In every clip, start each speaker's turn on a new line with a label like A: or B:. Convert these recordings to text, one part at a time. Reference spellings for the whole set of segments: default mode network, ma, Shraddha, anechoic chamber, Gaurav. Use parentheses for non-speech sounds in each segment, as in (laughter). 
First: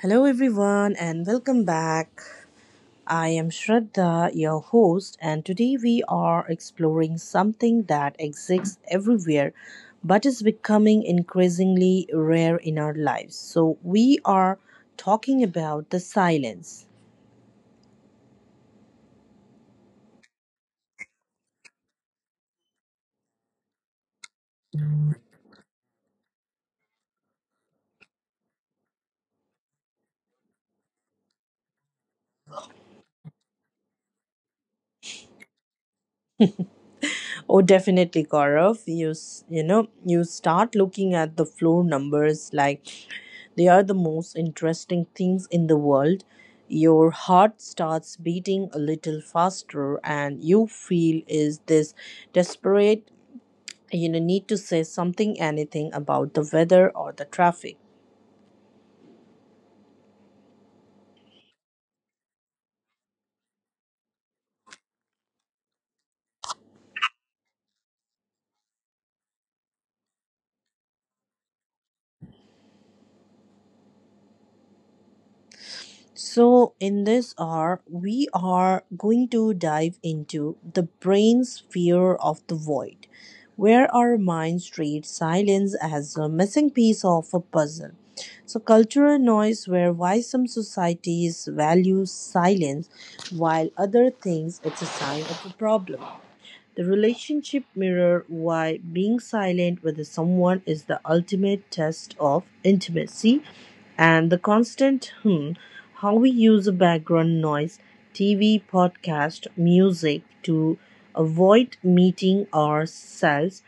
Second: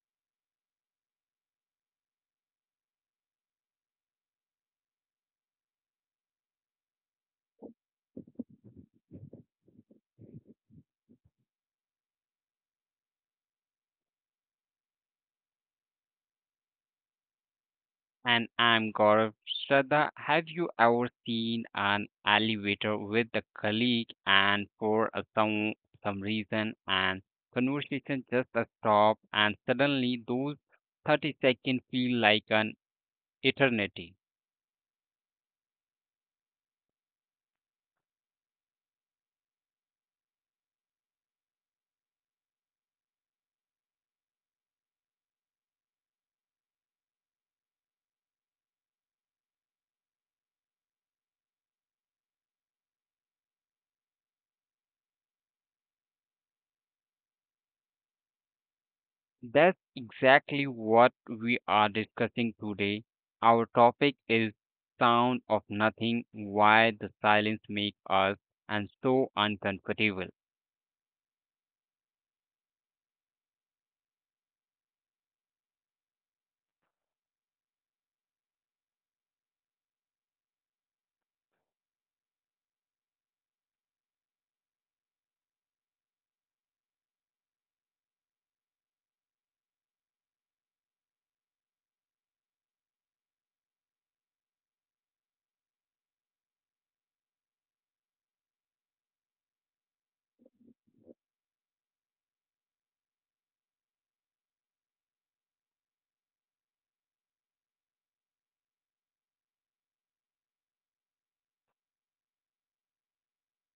A: Hello, everyone, and welcome back. I am Shraddha, your host, and today we are exploring something that exists everywhere but is becoming increasingly rare in our lives. So, we are talking about the silence.
B: And I'm Gaurav. Shraddha, have you ever seen an elevator with a colleague and for a some reason and conversation just a stop, and suddenly those 30 seconds feel like an eternity?
A: Oh, definitely, Gaurav. You s- you know you start looking at the floor numbers like they are the most interesting things in the world. Your heart starts beating a little faster, and you feel is this desperate need to say something, anything about the weather or the traffic.
B: That's exactly what we are discussing today. Our topic is sound of nothing, why the silence makes us and so uncomfortable.
A: So, in this hour, we are going to dive into the brain sphere of the void, where our minds treat silence as a missing piece of a puzzle. So, cultural noise, where why some societies value silence while other thinks it's a sign of a problem. The relationship mirror why being silent with someone is the ultimate test of intimacy and the constant hmm, how we use a background noise, TV, podcast, music to avoid meeting ourselves.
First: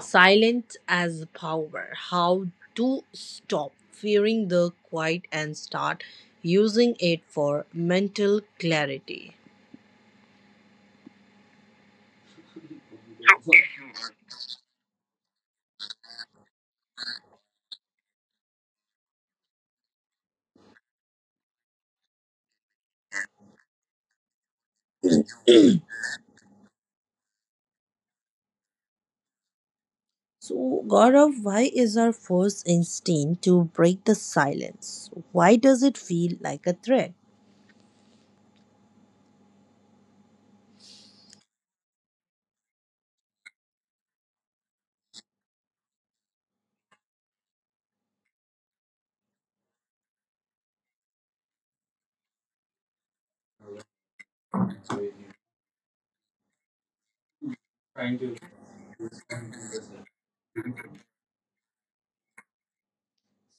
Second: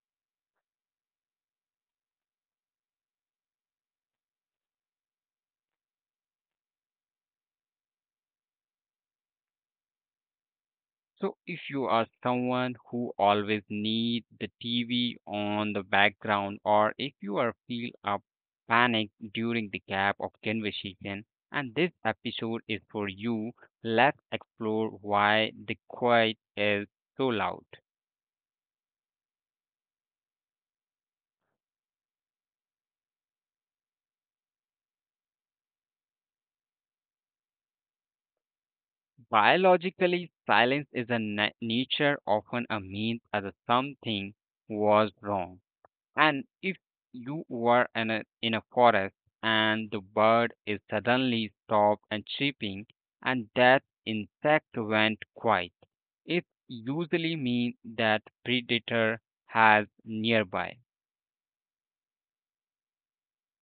A: Silence as power, how to stop fearing the quiet and start using it for mental clarity.
B: So, if you are someone who always needs the TV on the background, or if you are feel a panic during the gap of conversation, and this episode is for you, let's explore why the quiet is so loud.
A: So, Gaurav, why is our first instinct to break the silence? Why does it feel like a threat?
B: Biologically, silence is nature often a means as a something was wrong. And if you were in a forest and the bird is suddenly stopped and chirping and that insect went quiet, it usually means that predator has nearby.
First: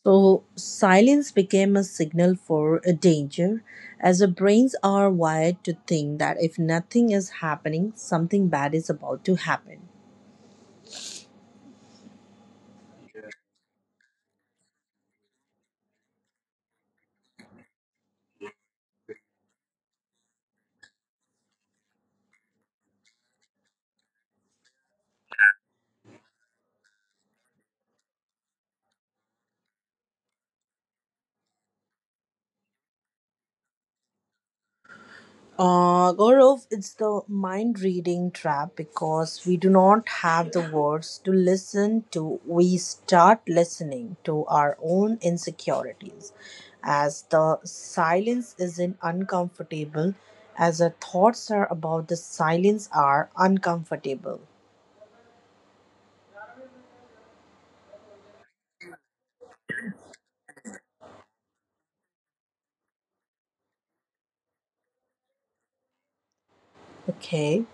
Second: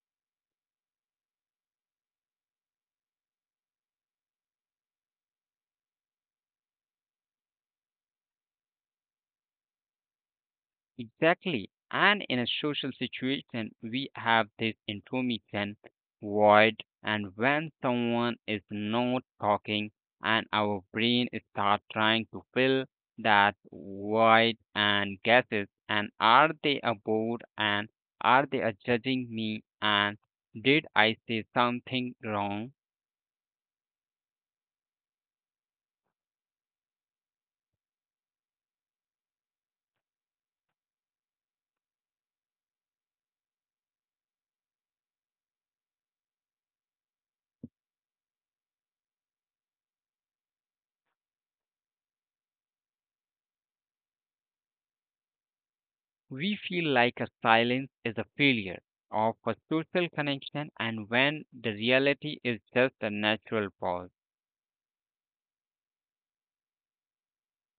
A: So, silence became a signal for a danger, as our brains are wired to think that if nothing is happening, something bad is about to happen.
B: Exactly. And in a social situation, we have this intermittent void, and when someone is not talking, and our brain start trying to fill that void and guesses, and are they bored, and are they are judging me, and did I say something wrong?
A: Gaurav, it's the mind reading trap because we do not have the words to listen to. We start listening to our own insecurities. As the silence isn't uncomfortable, as our thoughts are about the silence are uncomfortable.
B: We feel like a silence is a failure of a social connection, and when the reality is just a natural pause.
A: Okay,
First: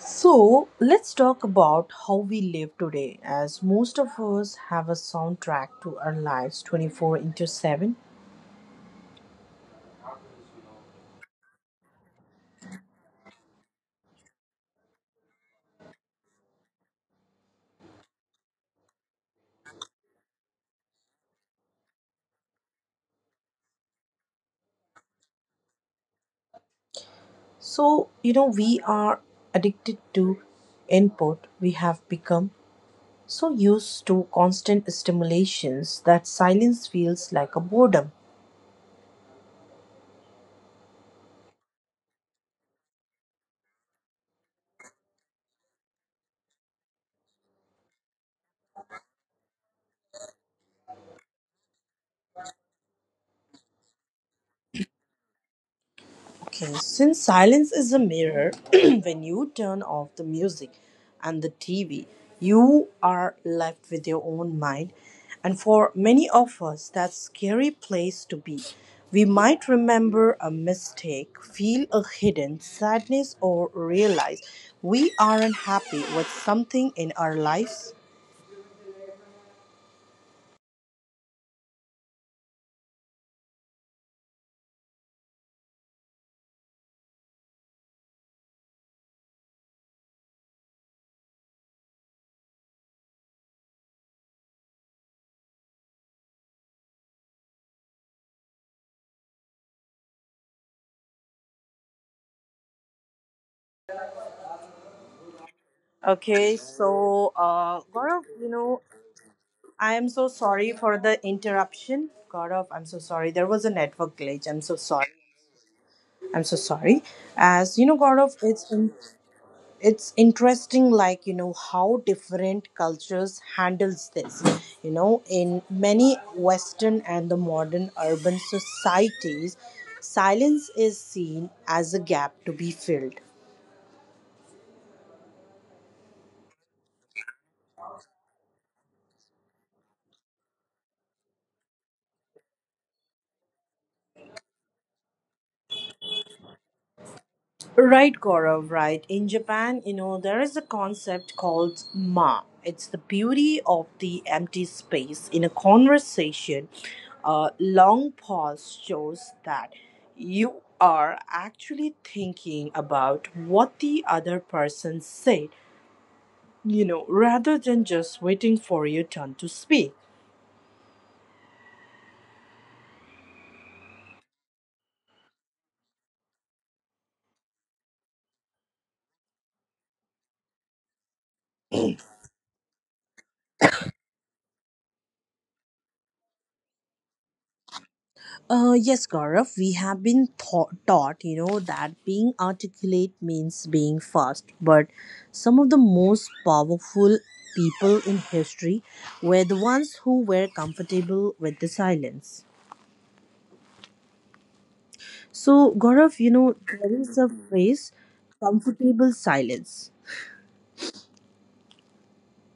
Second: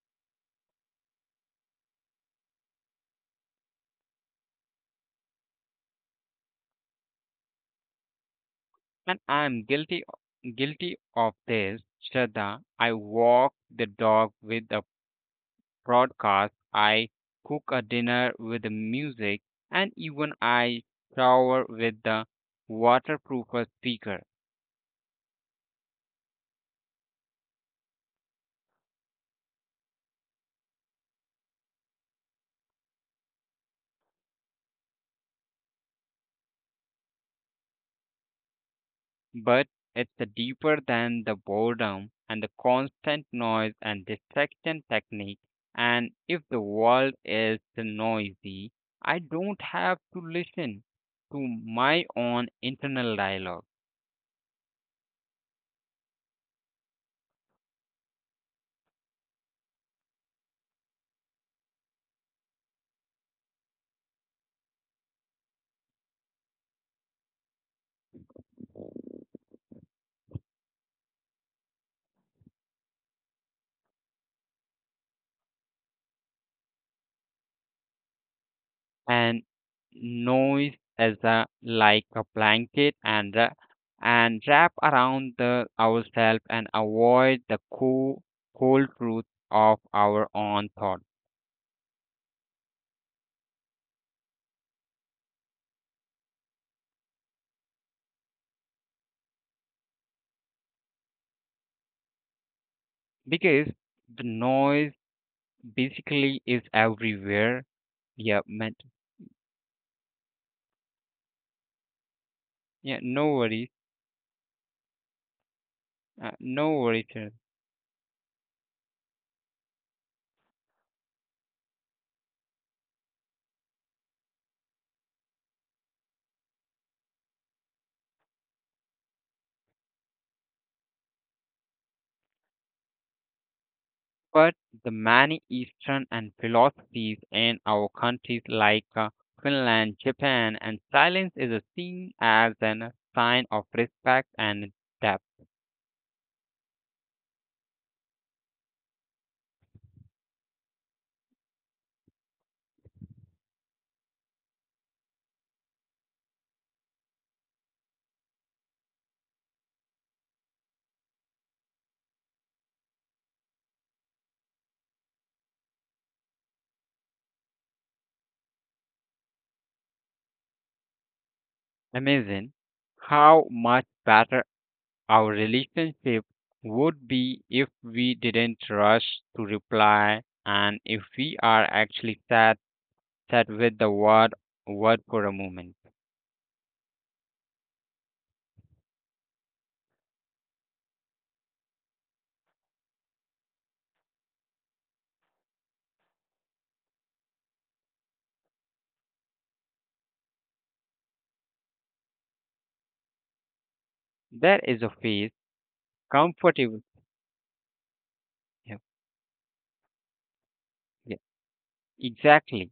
A: so let's talk about how we live today, as most of us have a soundtrack to our lives 24 into 7.
B: And I'm guilty of this, Shraddha. I walk the dog with a broadcast. I cook a dinner with the music, and even I shower with the waterproof speaker.
A: So, you know, we are addicted to input. We have become so used to constant stimulations that silence feels like a boredom.
B: But it's the deeper than the boredom and the constant noise and distraction technique. And if the world is noisy, I don't have to listen to my own internal dialogue.
A: Okay, since silence is a mirror, (clears throat) when you turn off the music and the TV, you are left with your own mind. And for many of us, that's scary place to be. We might remember a mistake, feel a hidden sadness, or realize we aren't happy with something in our lives.
B: And noise as a like a blanket and wrap around the ourselves and avoid the cold truth of our own thought, because the noise basically
A: Okay,
B: is
A: so
B: everywhere.
A: Gaurav,
B: Yeah,
A: you
B: meant.
A: know, I am so sorry for the interruption. Gaurav, I'm so
B: Yeah,
A: sorry.
B: no
A: There was a
B: worries.
A: network glitch. I'm so sorry.
B: uh,
A: I'm so
B: no
A: sorry.
B: worries.
A: As you know, Gaurav, it's interesting, like you know how different cultures handles this. You know, in many Western and the modern urban societies, silence is seen as a gap to be filled.
B: But the many Eastern and philosophies in our countries like Finland, Japan, and silence is seen as a sign of respect and depth.
A: Right, Gaurav, right. In Japan, you know, there is a concept called ma. It's the beauty of the empty space in a conversation. A long pause shows that you are actually thinking about what the other person said, you know, rather than just waiting for your turn to speak.
B: Amazing how much better our relationship would be if we didn't rush to reply, and if we are actually sat with the word for a moment.
A: Yes, Gaurav, we have been taught, that being articulate means being fast. But some of the most powerful people in history were the ones who were comfortable with the silence.
B: There is a phase
A: So, Gaurav, you know,
B: comfortable.
A: there is a phrase
B: Yeah,
A: comfortable silence.
B: yeah, exactly,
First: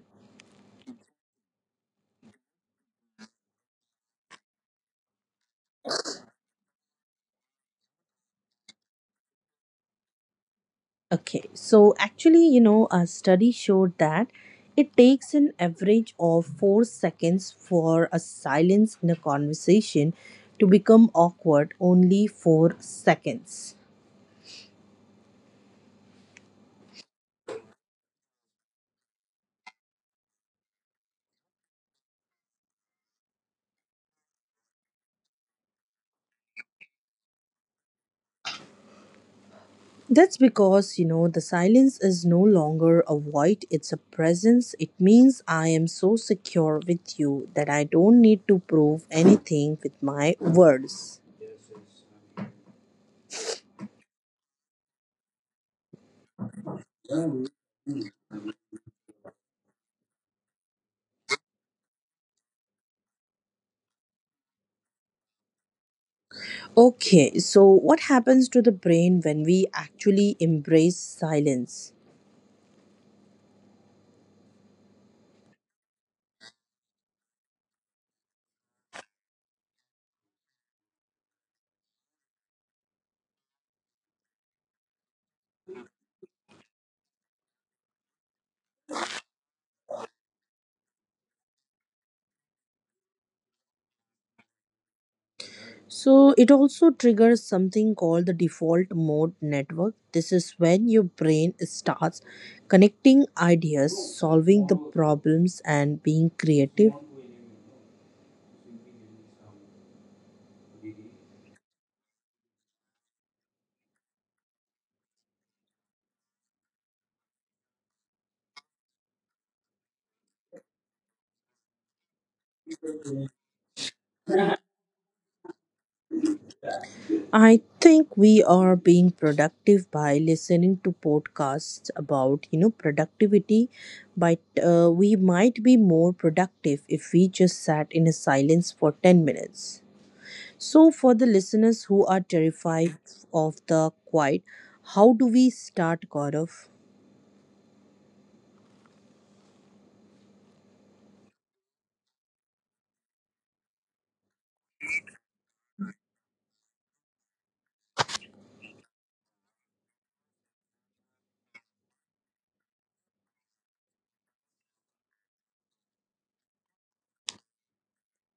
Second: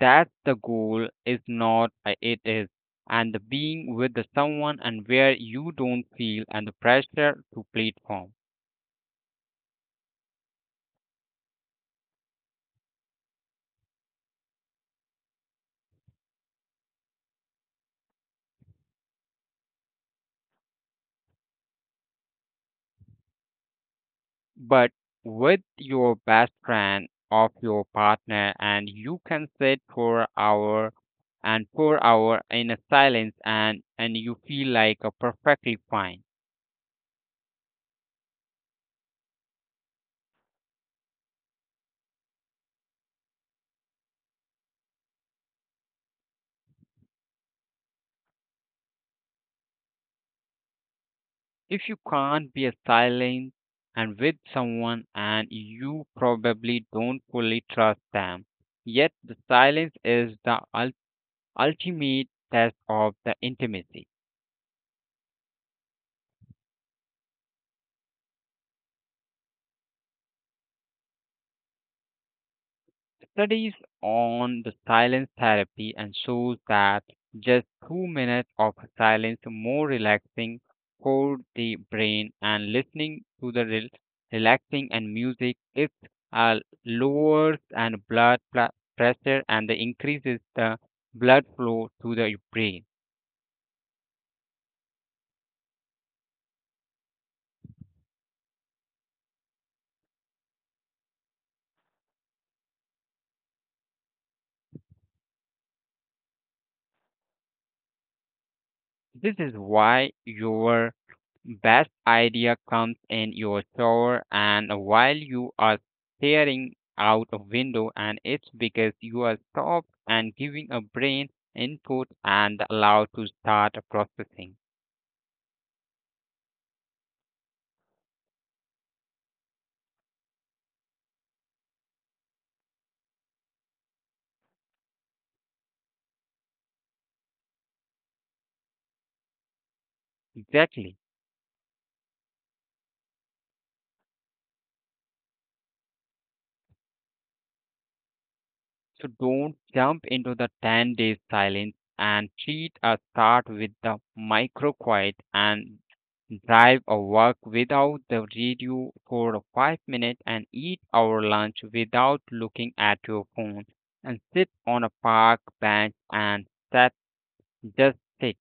B: that the goal is not it is and the being with the someone and where you don't feel and the pressure to platform,
A: Okay, so actually, you know, a study showed that it takes an average of 4 seconds for a silence in a conversation to become awkward, only 4 seconds.
B: but with your best friend of your partner, and you can sit for hour in a silence, and you feel like a perfectly fine.
A: That's because, you know, the silence is no longer a void, it's a presence. It means I am so secure with you that I don't need to prove anything with my words.
B: If you can't be a silent and with someone, and you probably don't fully trust them yet, the silence is the ultimate test of the intimacy.
A: Okay, so what happens to the brain when we actually embrace silence?
B: Studies on the silence therapy and shows that just 2 minutes of silence more relaxing for the brain, and listening to the relaxing and music it uh, lowers and pressure, and increases the blood flow to the brain.
A: So it also triggers something called the default mode network. This is when your brain starts connecting ideas, solving the problems, and being creative.
B: This is why your best idea comes in your shower, and while you are staring out a window, and it's because you are stopped and giving a brain input and allowed to start processing.
A: I think we are being productive by listening to podcasts about productivity, but we might be more productive if we just sat in a silence for 10 minutes. So,
B: Exactly.
A: for the listeners who are terrified of the quiet, how do we start, Gaurav?
B: So don't jump into the 10 days silence and treat a start with the micro quiet, and drive or walk without the radio for 5 minutes, and eat our lunch without looking at your phone, and sit on a park bench and set just sit.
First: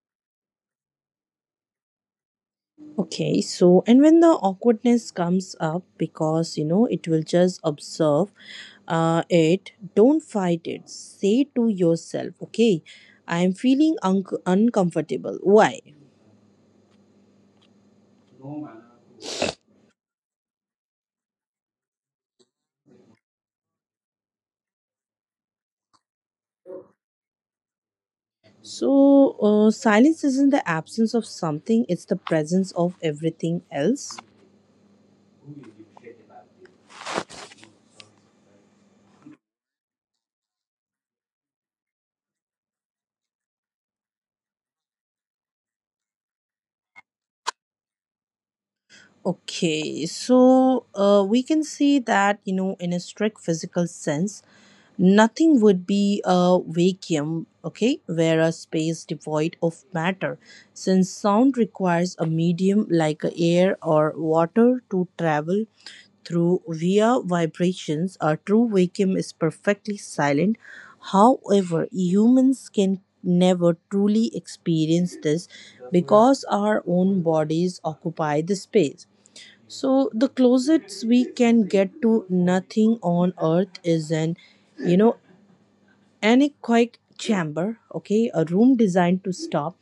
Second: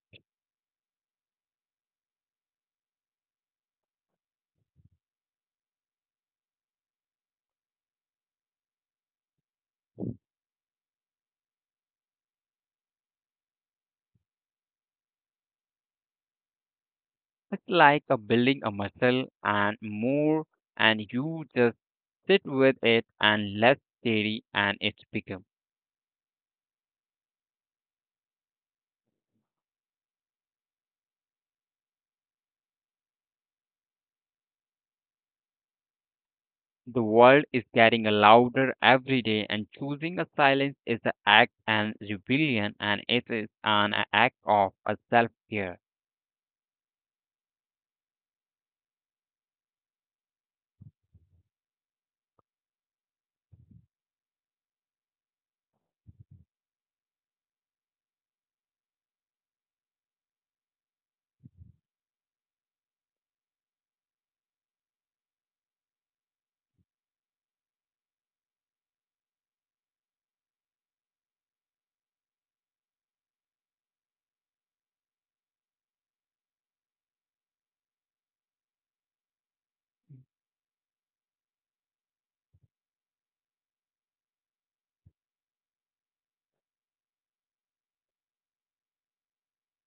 A: Okay, so and when the awkwardness comes up, because you know it will just observe it, don't fight it. Say to yourself, okay, I am feeling uncomfortable. Why?
B: It's like a building a muscle and more, and you just sit with it, and less theory and it's bigger.
A: So, silence isn't the absence of something, it's the presence of everything else.
B: The world is getting louder every day, and choosing a silence is an act and rebellion, and it is an act of a self-care.
A: Okay, so we can see that, you know, in a strict physical sense, nothing would be a vacuum, okay, where a space devoid of matter, since sound requires a medium like air or water to travel through via vibrations, a true vacuum is perfectly silent. However, humans can never truly experience this because our own bodies occupy the space. So the closest we can get to nothing on earth is an you know anechoic chamber, okay, a room designed to stop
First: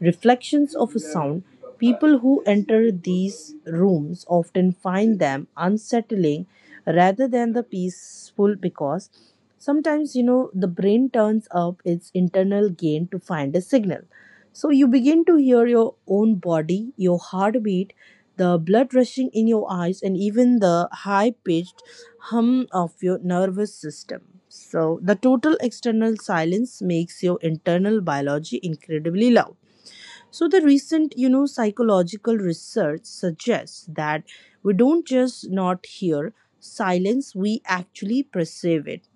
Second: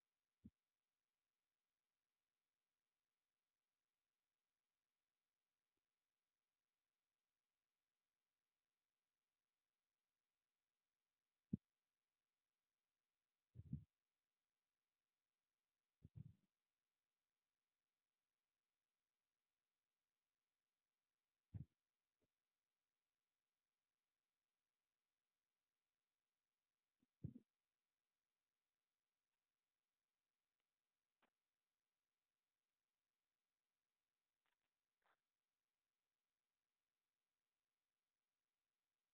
A: reflections of a sound. People who enter these rooms often find them unsettling rather than the peaceful because sometimes the brain turns up its internal gain to find a signal. So you begin to hear your own body, your heartbeat, the blood rushing in your eyes, and even the high pitched hum of your nervous system. So, the total external silence makes your internal biology incredibly loud. So, the recent, psychological research suggests that we don't just not hear silence, we actually perceive it.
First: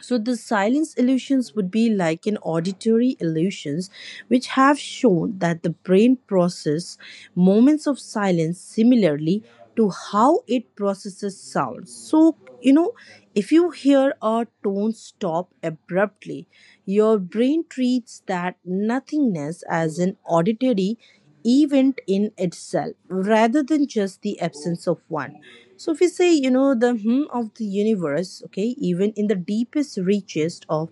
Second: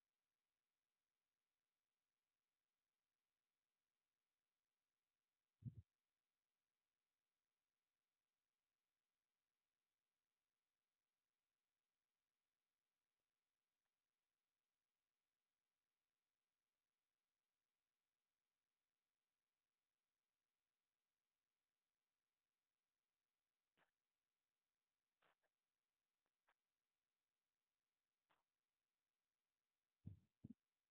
A: So the silence illusions would be like an auditory illusions which have shown that the brain process moments of silence similarly to how it processes sounds. So if you hear a tone stop abruptly your brain treats that nothingness as an auditory event in itself rather than just the absence of one. So, if we say, the hmm of the universe, okay, even in the deepest reaches of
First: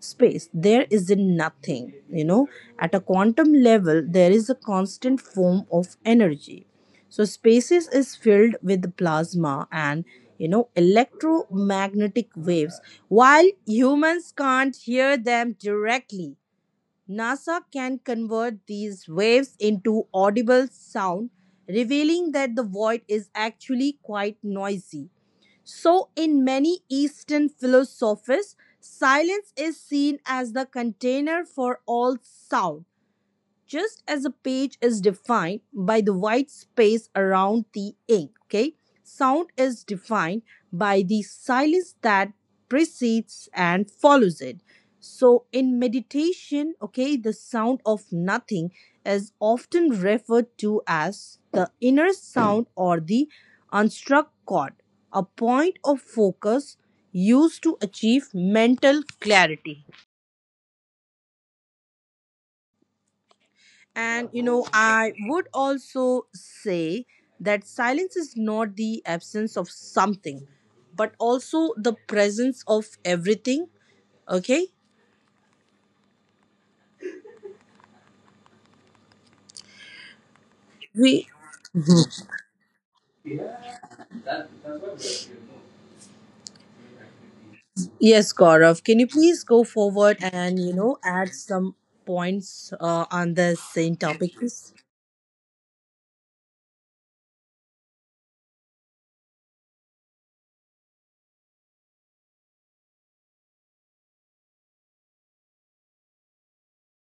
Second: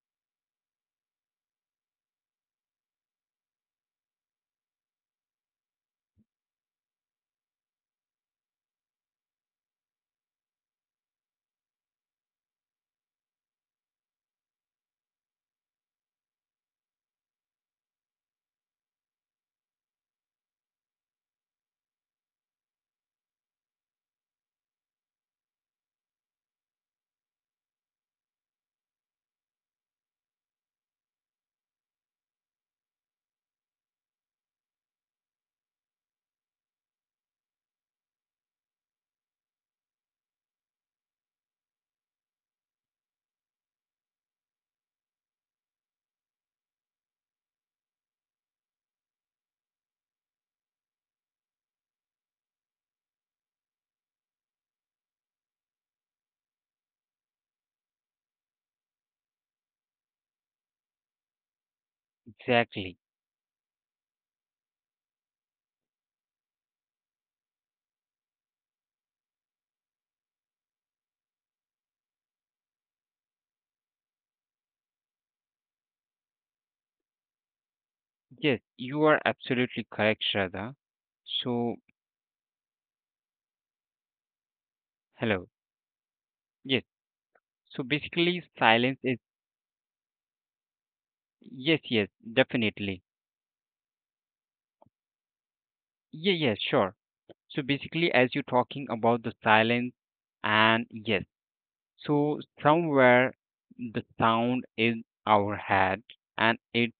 A: space, there is nothing, at a quantum level, there is a constant form of energy. So, spaces is filled with plasma and electromagnetic waves while humans can't hear them directly. NASA can convert these waves into audible sound, revealing that the void is actually quite noisy. So, in many Eastern philosophies, silence is seen as the container for all sound, just as a page is defined by the white space around the ink, okay? Sound is defined by the silence that precedes and follows it. So, in meditation, okay, the sound of nothing is often referred to as the inner sound or the unstruck chord, a point of focus used to achieve mental clarity.
B: Exactly.
A: And I would also say that silence is not the absence of something, but also the presence of everything. Okay?
B: Yes, you are absolutely correct, Shraddha.
A: We
B: So, hello. Yes. So
A: Yes,
B: basically,
A: Gaurav. Can
B: silence
A: you
B: is
A: please go forward and add some
B: yes, yes,
A: points
B: definitely.
A: on the same topic, please?
B: Yeah, yeah, sure. So basically, as you're talking about the silence, and yes, so somewhere the sound in our head, and it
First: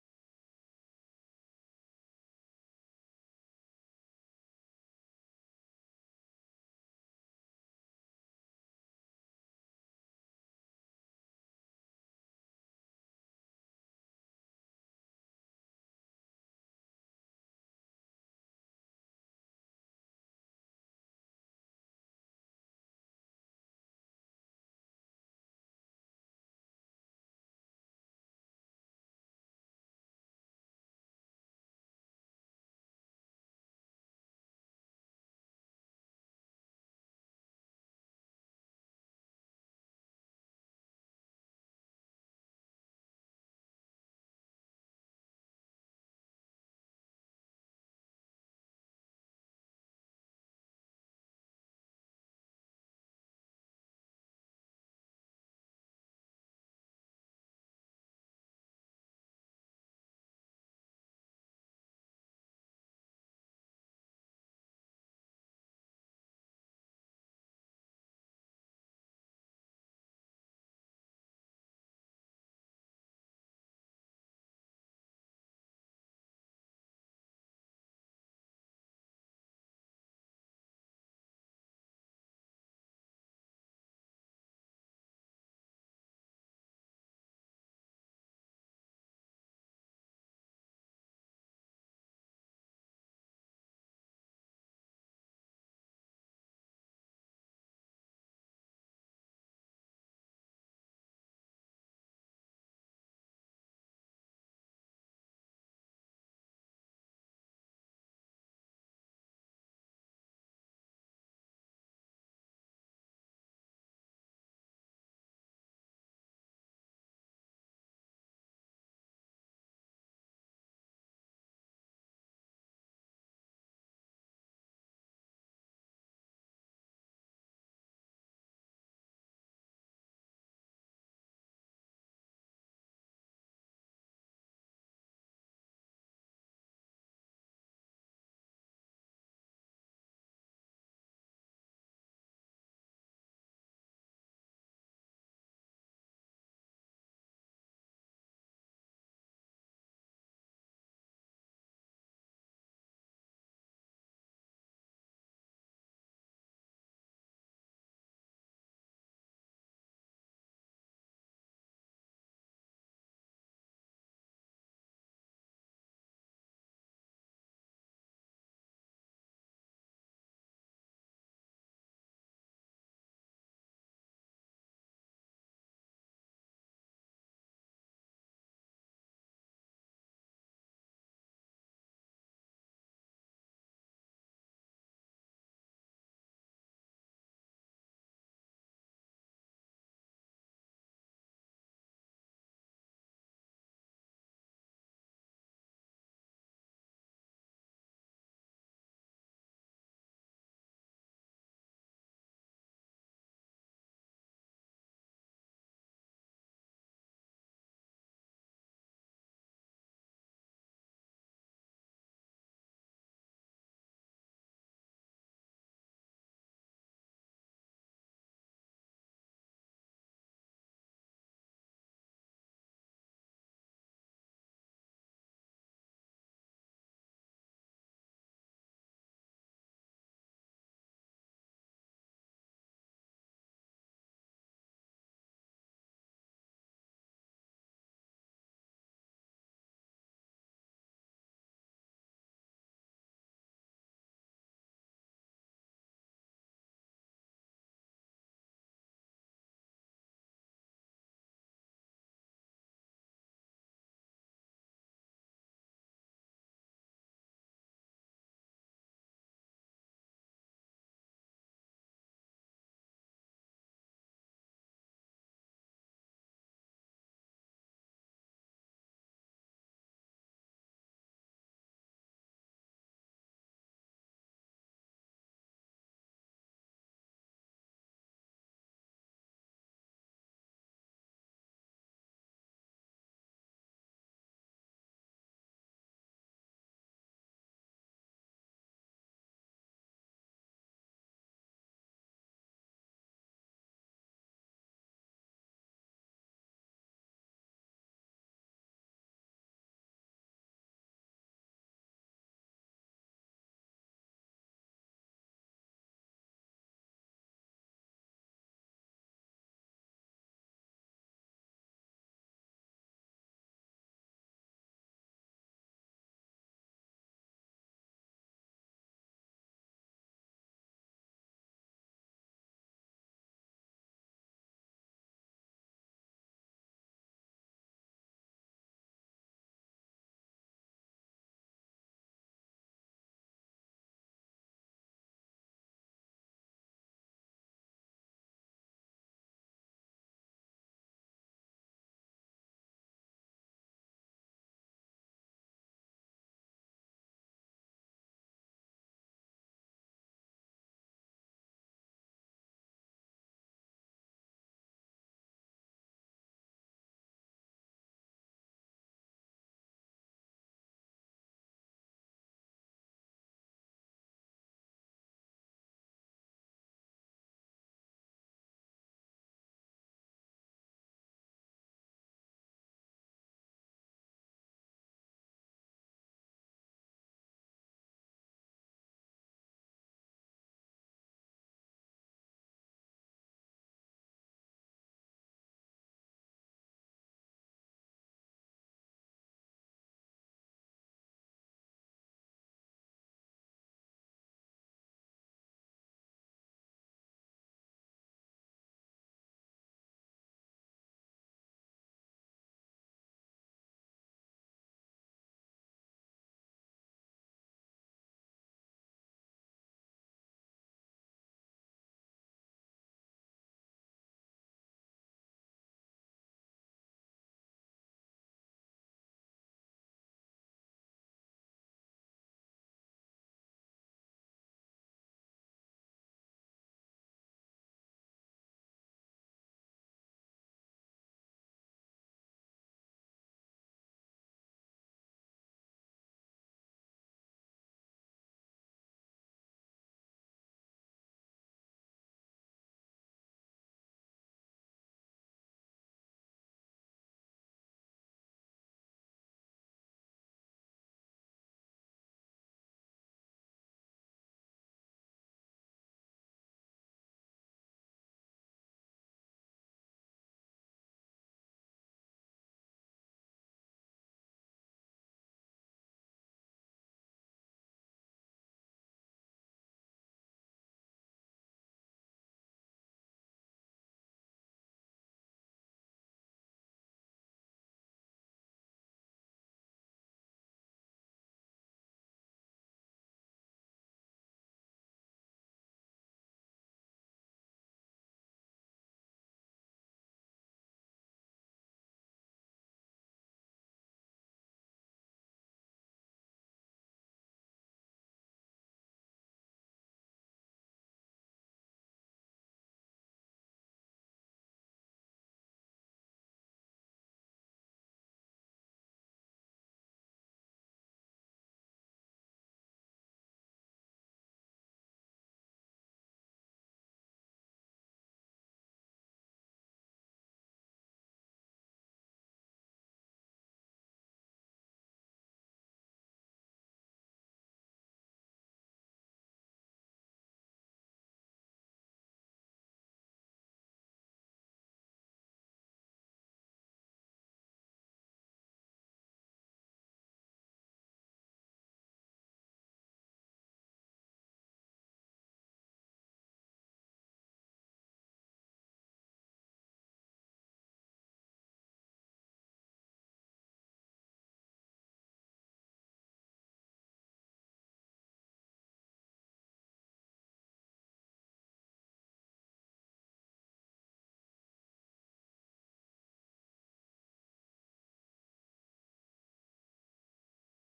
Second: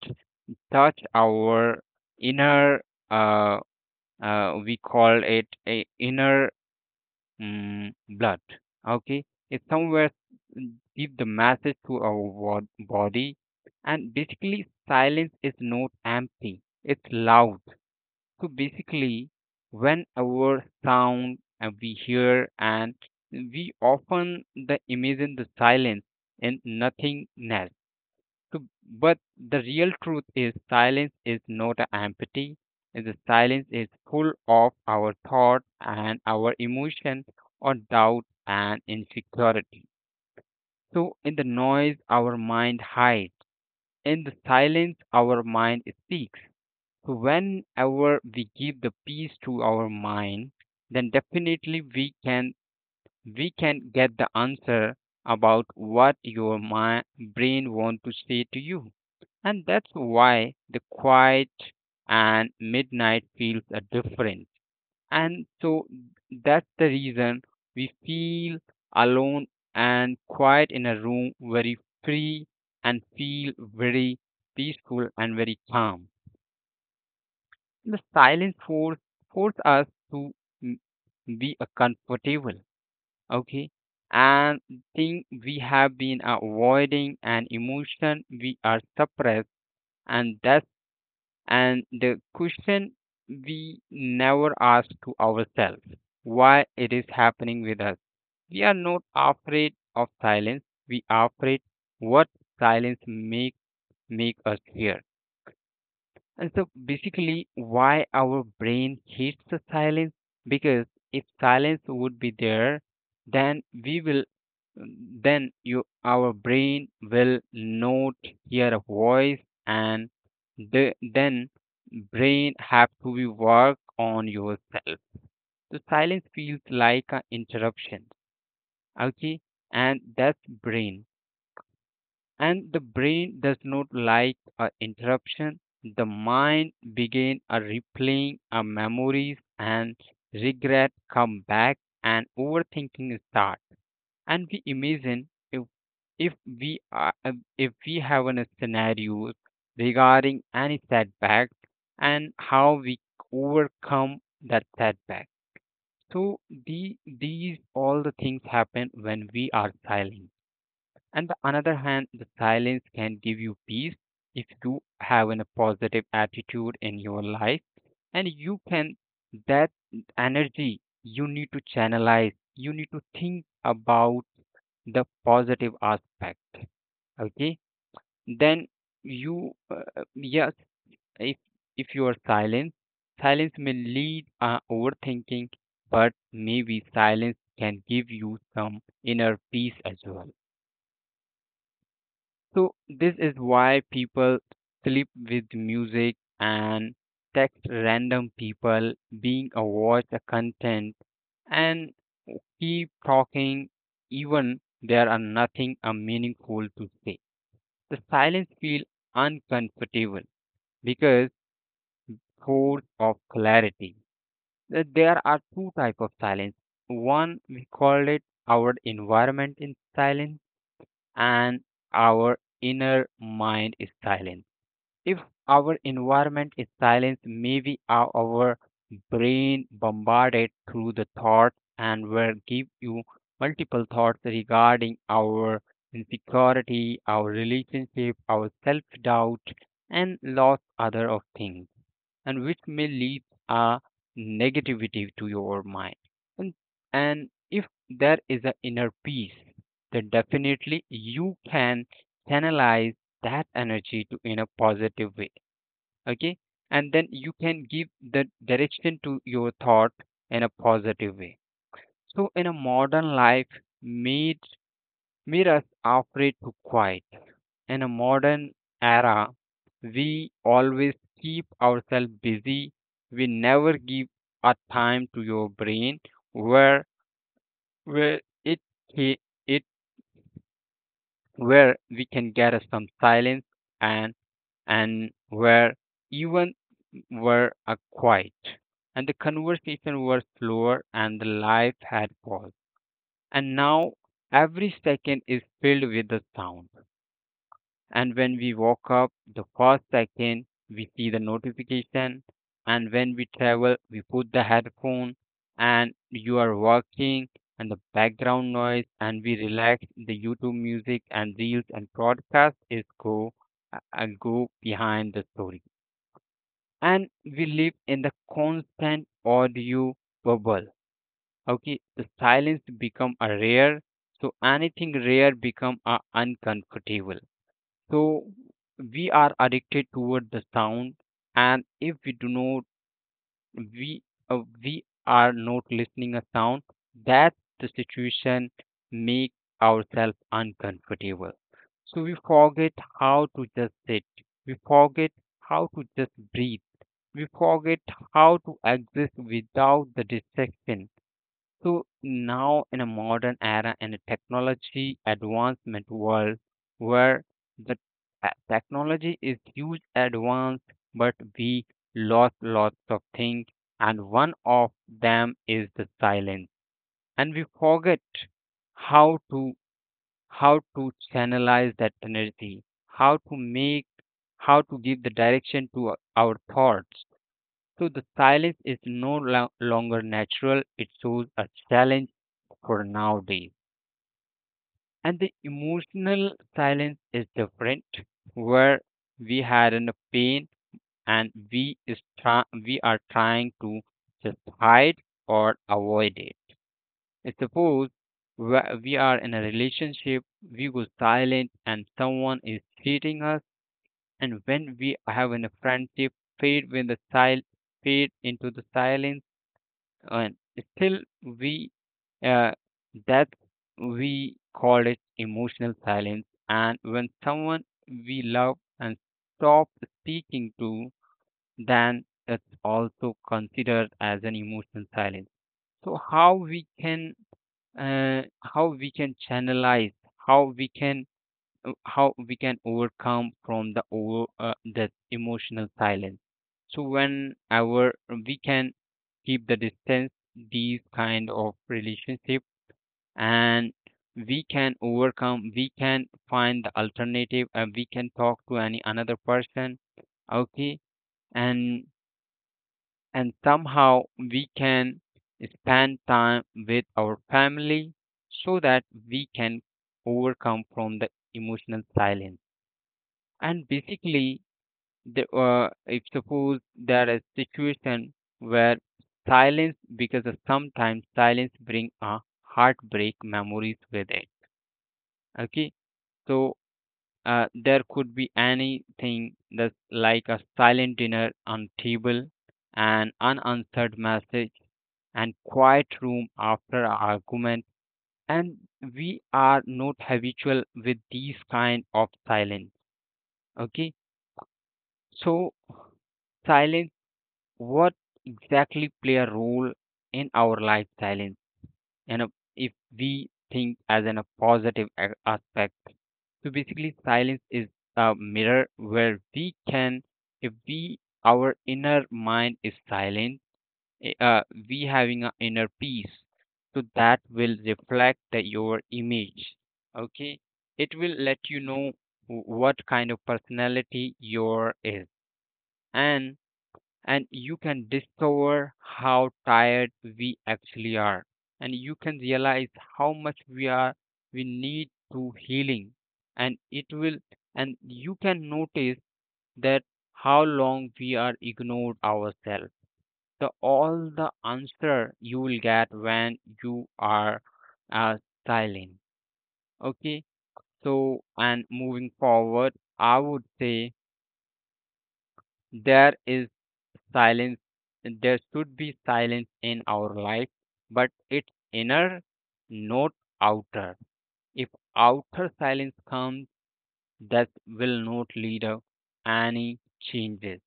B: touch our inner uh, we call it a inner mm blood, okay, it somewhere mm, give the message to our body, and basically silence is not empty, it's loud. So basically when our sound we hear, and we often the imagine the silence and nothingness, so, but the real truth is silence is not a empty. The silence is full of our thought and our emotion or doubt and insecurity. So in the noise, our mind hides. In the silence, our mind speaks. So whenever we give the peace to our mind, then definitely we can get the answer about what your brain want to say to you, and that's why the quiet and midnight feels different, and so that's the reason we feel alone and quiet in a room very free, and feel very peaceful and very calm. The silence force us to mm, be a comfortable, okay, and thing we have been avoiding an emotion we are suppressed, and that's and the question we never ask to ourselves why it is happening with us. We are not afraid of silence, we are afraid what silence make us fear. And so basically, why our brain hates the silence? Because if silence would be there, then we will, then you, our brain will not hear a voice, and then brain have to be work on yourself. So silence feels like an interruption. Okay, and that's brain and the brain does not like a interruption. The mind begin a replaying a memories, and regret come back, and overthinking start. And we imagine if we are if we have a scenario regarding any setback, and how we overcome that setback. So these all the things happen when we are silent. And the another hand, the silence can give you peace if you have a positive attitude in your life, and you can that energy you need to channelize, you need to think about the positive aspect. Okay, then you yes, if if you are silent, silence may lead overthinking, but maybe silence can give you some inner peace as well. So this is why people sleep with music, and text random people being aware the content, and keep talking even there are nothing meaningful to say. The silence feel uncomfortable because force of clarity. There are two type of silence. One we call it our environment in silence, and our inner mind is silent. If our environment is silent, maybe our brain bombarded through the thoughts, and will give you multiple thoughts regarding our insecurity, our relationship, our self doubt, and lots other of things, and which may leave a negativity to your mind. And, and if there is an inner peace, then definitely you can channelize that energy to in a positive way. Okay, and then you can give the direction to your thought in a positive way. So in a modern life, made Mirrors are afraid to quiet. In a modern era, we always keep ourselves busy. We never give a time to your brain where where it ca- it where we can get us some silence, and where even were a quiet, and the conversation were slower, and the life had paused, and now every second is filled with the sound. And when we woke up, the first second we see the notification. And when we travel, we put the headphone, and you are working, and the background noise, and we relax the YouTube music, and reels and podcast is go go behind the story. And we live in the constant audio bubble. Okay, the silence become a rare, so anything rare become a uncomfortable. So we are addicted toward the sound, and if we do not, we we are not listening a sound. That the situation make ourselves uncomfortable. So we forget how to just sit. We forget how to just breathe. We forget how to exist without the distraction. So now in a modern era and a technology advancement world where the technology is huge advance, but we lost lots of things, and one of them is the silence, and we forget how to how to channelize that energy, how to make how to give the direction to our thoughts. So the silence is no longer natural, it shows a challenge for nowadays. And the emotional silence is different, where we had a pain, and we are trying to just hide or avoid it. Suppose we are in a relationship, we go silent, and someone is cheating us. And when we have in a friendship, fade when the sil- fade into the silence, and still we uh, that we call it emotional silence, and when someone we love and stop speaking to, then it's also considered as an emotional silence. So how we can channelize, how we can how we can overcome from the over that emotional silence. So whenever we can keep the distance, these kind of relationship, and we can overcome. We can find the alternative, and we can talk to any another person. Okay, and and somehow we can spend time with our family so that we can overcome from the emotional silence. And basically, if suppose there is situation where silence, because of sometimes silence bring a heartbreak memories with it. Okay, so there could be anything that's like a silent dinner on table, an unanswered message, and quiet room after argument. And we are not habitual with these kind of silence. Okay, so silence what exactly play a role in our lifestyle in and if we think as in a positive aspect. So basically silence is a mirror where we can, if we, our inner mind is silent, eh, uh, we having an inner peace, so that will reflect that your image. Okay, it will let you know what kind of personality your is, and and you can discover how tired we actually are, and you can realize how much we are, we need to healing. And it will, and you can notice that how long we are ignored ourselves. The all the answer you will get when you are uh, silent. Okay, so and moving forward I would say there is silence, there should be silence in our life, but it's inner, not outer. If outer silence comes, that will not lead to any changes.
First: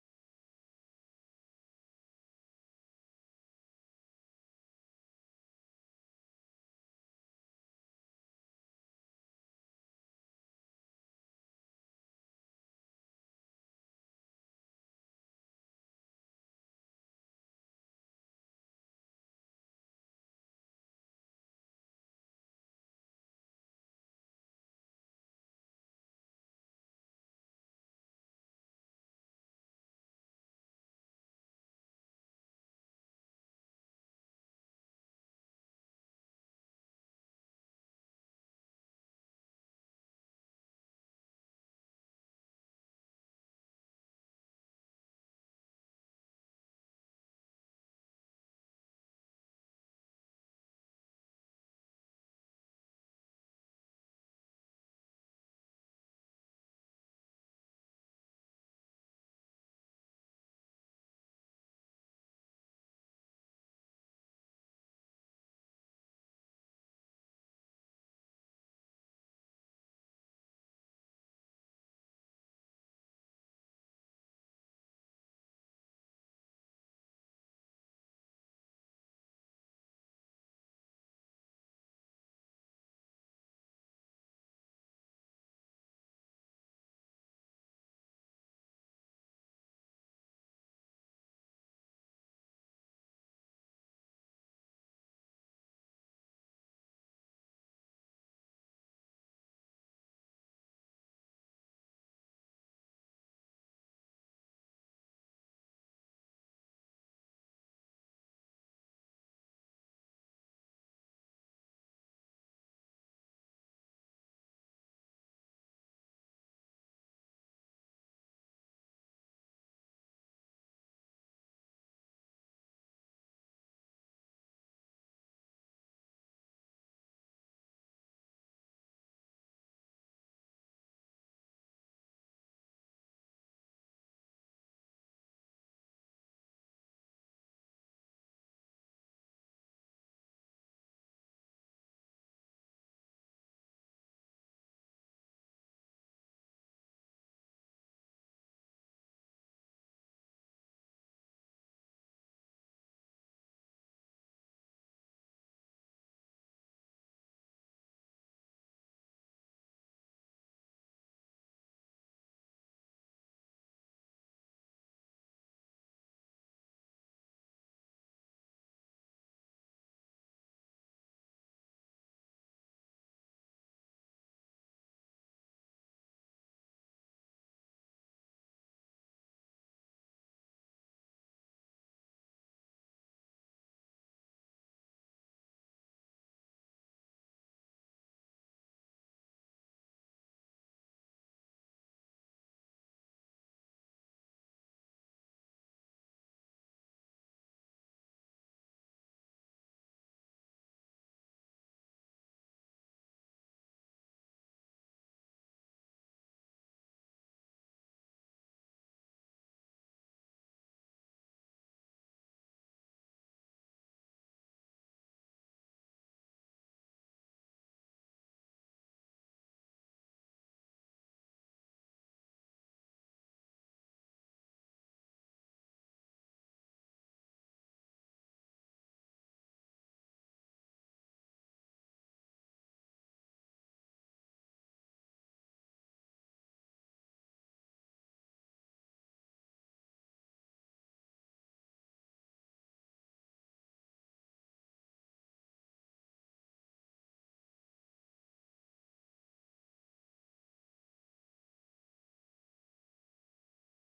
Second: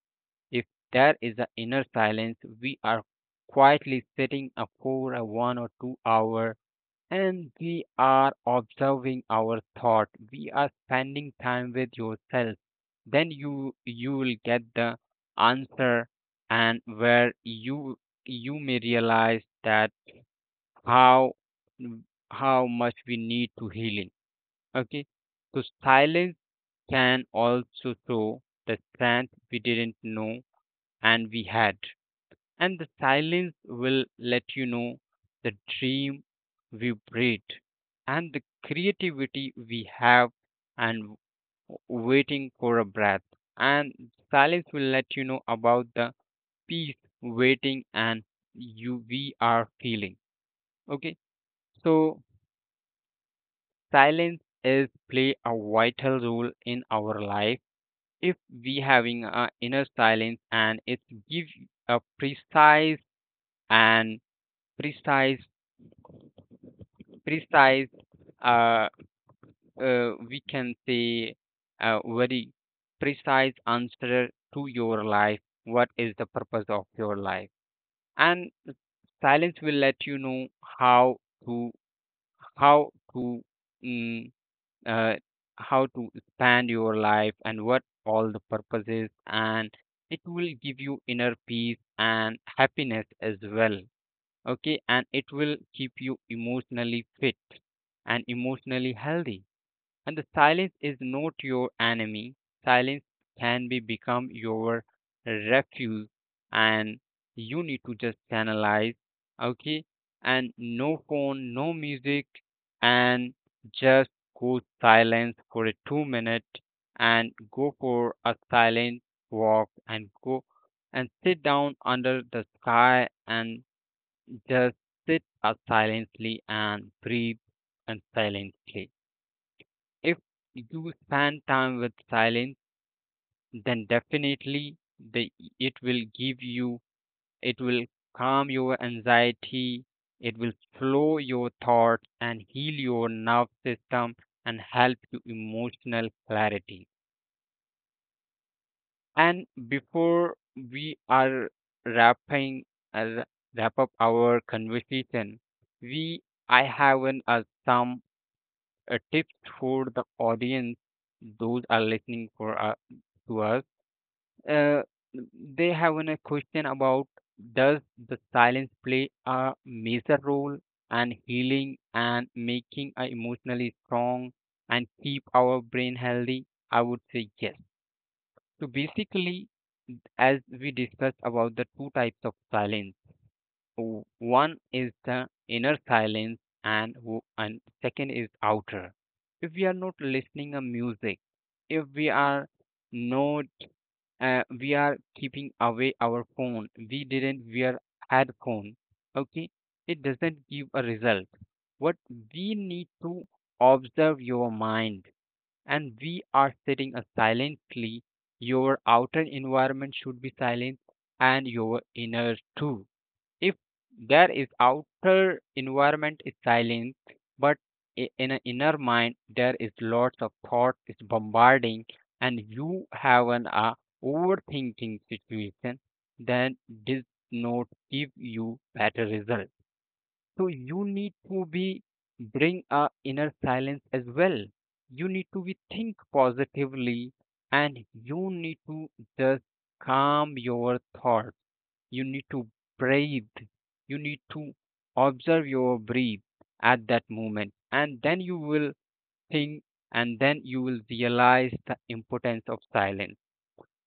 B: If there is an inner silence, we are quietly sitting for a 1 or 2 hour and we are observing our thought, we are spending time with yourself, then you will get the answer. And where you may realize that how how much we need to healing. Okay, so silence can also show the strength we didn't know and we had. And the silence will let you know the dream we breathe and the creativity we have, and waiting for a breath. And silence will let you know about the peace, waiting, and you we are feeling. Okay, so silence is play a vital role in our life if we having a inner silence, and it give a precise and precise, precise, uh, we can say a very precise answer to your life, what is the purpose of your life. And silence will let you know how to, how to mm, uh, how to spend your life and what all the purposes, and it will give you inner peace and happiness as well. Okay, and it will keep you emotionally fit and emotionally healthy. And the silence is not your enemy, silence can be become your refuge, and you need to just analyze. Okay, and no phone, no music, and just go silence for a 2 minute and go for a silent walk, and go and sit down under the sky and just sit up silently and breathe, and silently. If you spend time with silence, then definitely the, it will give you, it will calm your anxiety, it will slow your thoughts and heal your nerve system and help you emotional clarity. And before we are wrapping, uh, wrap up our conversation, we, I have an some tips for the audience, those are listening for to us. Uh, they have a question about, does the silence play a major role and healing and making us emotionally strong and keep our brain healthy? I would say yes. So basically, as we discussed about the two types of silence, One is the inner silence, and and second is outer. If we are not listening a music, if we are not, we are keeping away our phone. We didn't wear headphone. Okay, it doesn't give a result. What we need to observe your mind, and we are sitting a silently. Your outer environment should be silent, and your inner too. If there is outer environment is silent but in an inner mind there is lots of thought is bombarding and you have an overthinking situation, then this note give you better result. So you need to be bring a inner silence as well, you need to be think positively, and you need to just calm your thought, you need to breathe, you need to observe your breath at that moment, and then you will think, and then you will realize the importance of silence.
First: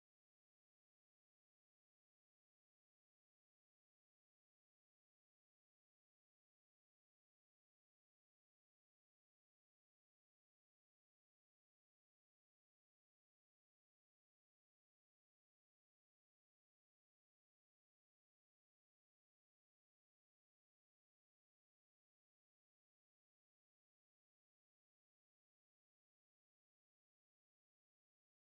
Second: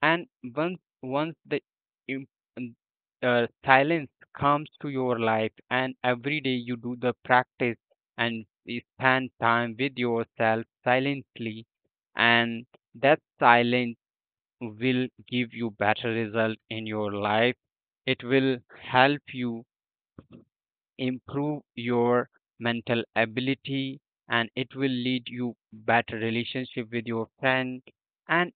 B: And once the im- um, silence comes to your life and every day you do the practice and you spend time with yourself silently, and that silence will give you better result in your life. It will help you improve your mental ability, and it will lead you better relationship with your friend, and